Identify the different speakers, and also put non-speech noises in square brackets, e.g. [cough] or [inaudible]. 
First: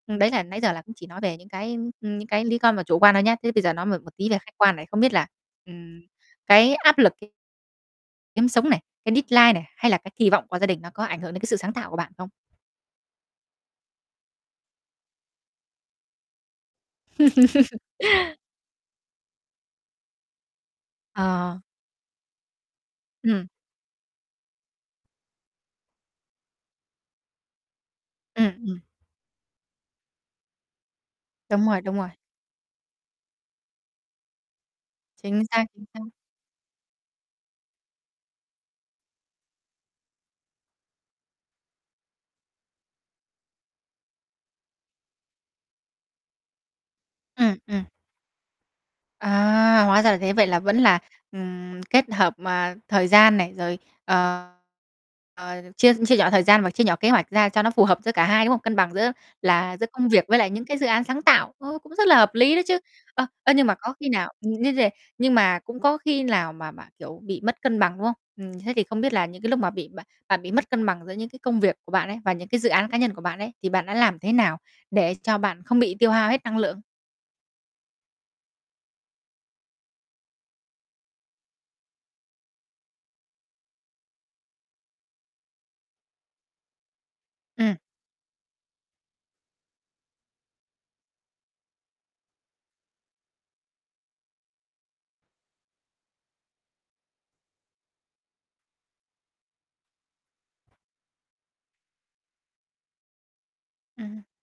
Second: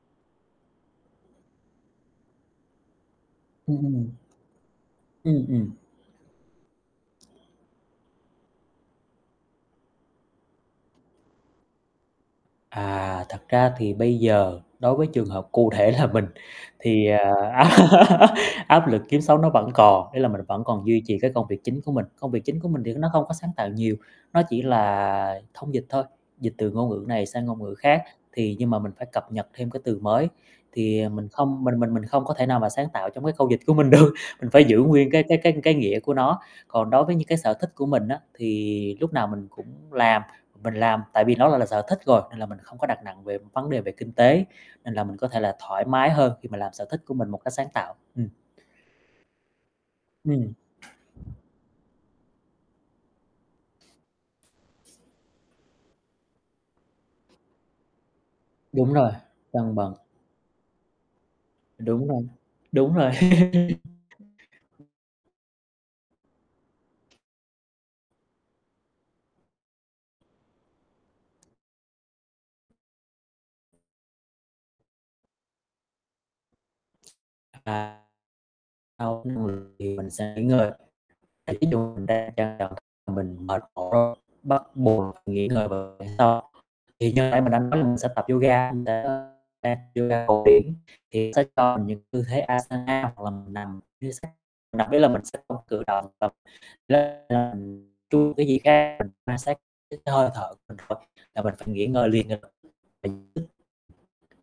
Speaker 1: Đấy là nãy giờ là cũng chỉ nói về những cái, ưm, những cái lý con mà chủ quan thôi nhá. Thế bây giờ
Speaker 2: Ừm,
Speaker 1: nói một
Speaker 2: ừm.
Speaker 1: một tí về khách quan này, không biết là,
Speaker 2: Ừm, ừm.
Speaker 1: ừm, cái áp lực ấy kiếm sống này, cái deadline này, hay là cái kỳ vọng của gia đình nó có ảnh hưởng đến cái sự sáng tạo của bạn không?
Speaker 2: À, thật ra thì bây giờ, đối với trường hợp cụ thể là mình, thì, à, [laughs]
Speaker 1: [laughs]
Speaker 2: áp lực kiếm sống nó vẫn còn, ý là mình vẫn còn duy trì cái công
Speaker 1: Ờ.
Speaker 2: việc chính của mình. Công việc chính của mình thì nó không có
Speaker 1: Ừm.
Speaker 2: sáng tạo nhiều, nó chỉ là thông dịch thôi, dịch từ ngôn ngữ này sang ngôn ngữ khác,
Speaker 1: Ừm,
Speaker 2: thì nhưng mà
Speaker 1: ừm.
Speaker 2: mình phải cập nhật thêm cái từ mới, thì, ờ, mình không
Speaker 1: Đúng
Speaker 2: mình
Speaker 1: rồi,
Speaker 2: mình
Speaker 1: đúng
Speaker 2: mình
Speaker 1: rồi.
Speaker 2: không có thể nào mà sáng tạo trong cái câu dịch của mình được, mình phải giữ nguyên cái cái
Speaker 1: Chính
Speaker 2: cái
Speaker 1: xác,
Speaker 2: cái
Speaker 1: chính
Speaker 2: nghĩa
Speaker 1: xác.
Speaker 2: của nó. Còn đối với những cái sở thích của mình á, thì lúc nào mình cũng làm, mình làm, tại vì nó gọi là sở thích rồi, nên là mình không có đặt nặng về vấn đề về kinh tế, nên là mình có thể là thoải mái hơn khi mà làm sở thích của mình một cách
Speaker 1: Ừm,
Speaker 2: sáng
Speaker 1: ừm.
Speaker 2: tạo, ừm.
Speaker 1: À, hóa ra là thế. Vậy
Speaker 2: Ừm.
Speaker 1: là vẫn là, ừm, kết hợp mà thời gian này, rồi, ờ, ờ, chia chia nhỏ thời gian và chia nhỏ kế hoạch ra cho nó phù hợp giữa cả 2 đúng hông? Cân bằng
Speaker 2: Đúng
Speaker 1: giữa
Speaker 2: rồi, cân
Speaker 1: là giữa
Speaker 2: bằng.
Speaker 1: công việc với lại những cái dự án sáng tạo. Ô, cũng rất
Speaker 2: Đúng
Speaker 1: là
Speaker 2: rồi,
Speaker 1: hợp lý đấy chứ.
Speaker 2: đúng rồi.
Speaker 1: Ơ, ơ, nhưng mà có khi nào, ừm,
Speaker 2: [laughs]
Speaker 1: [unintelligible] nhưng mà cũng có khi nào mà bạn, kiểu, bị mất cân bằng, đúng không? Ừm, thế thì không biết là những cái lúc mà bị bạn bạn bị mất cân bằng giữa những cái công việc của bạn ấy và những cái dự án cá nhân của bạn ấy, thì bạn đã làm thế nào để cho bạn không bị tiêu hao hết năng lượng?
Speaker 2: À. [unintelligible] thì mình sẽ nghỉ ngơi, ví dụ mình đang [unintelligible] mình mệt mỏi bắt buộc nghỉ ngơi vào hôm sau, thì như nãy mình đã
Speaker 1: Ừm.
Speaker 2: nói là mình sẽ tập yoga, mình [unintelligible] đang tập yoga cổ điển thì sẽ cho mình những tư thế Asana hoặc là mình nằm [unintelligible] mình nằm ý là mình sẽ không cử động, và [unintelligible] mình quan sát cái hơi thở [unintelligible] là mình phải nghỉ ngơi liền ngay lập tức
Speaker 1: Ừm.
Speaker 2: [unintelligible]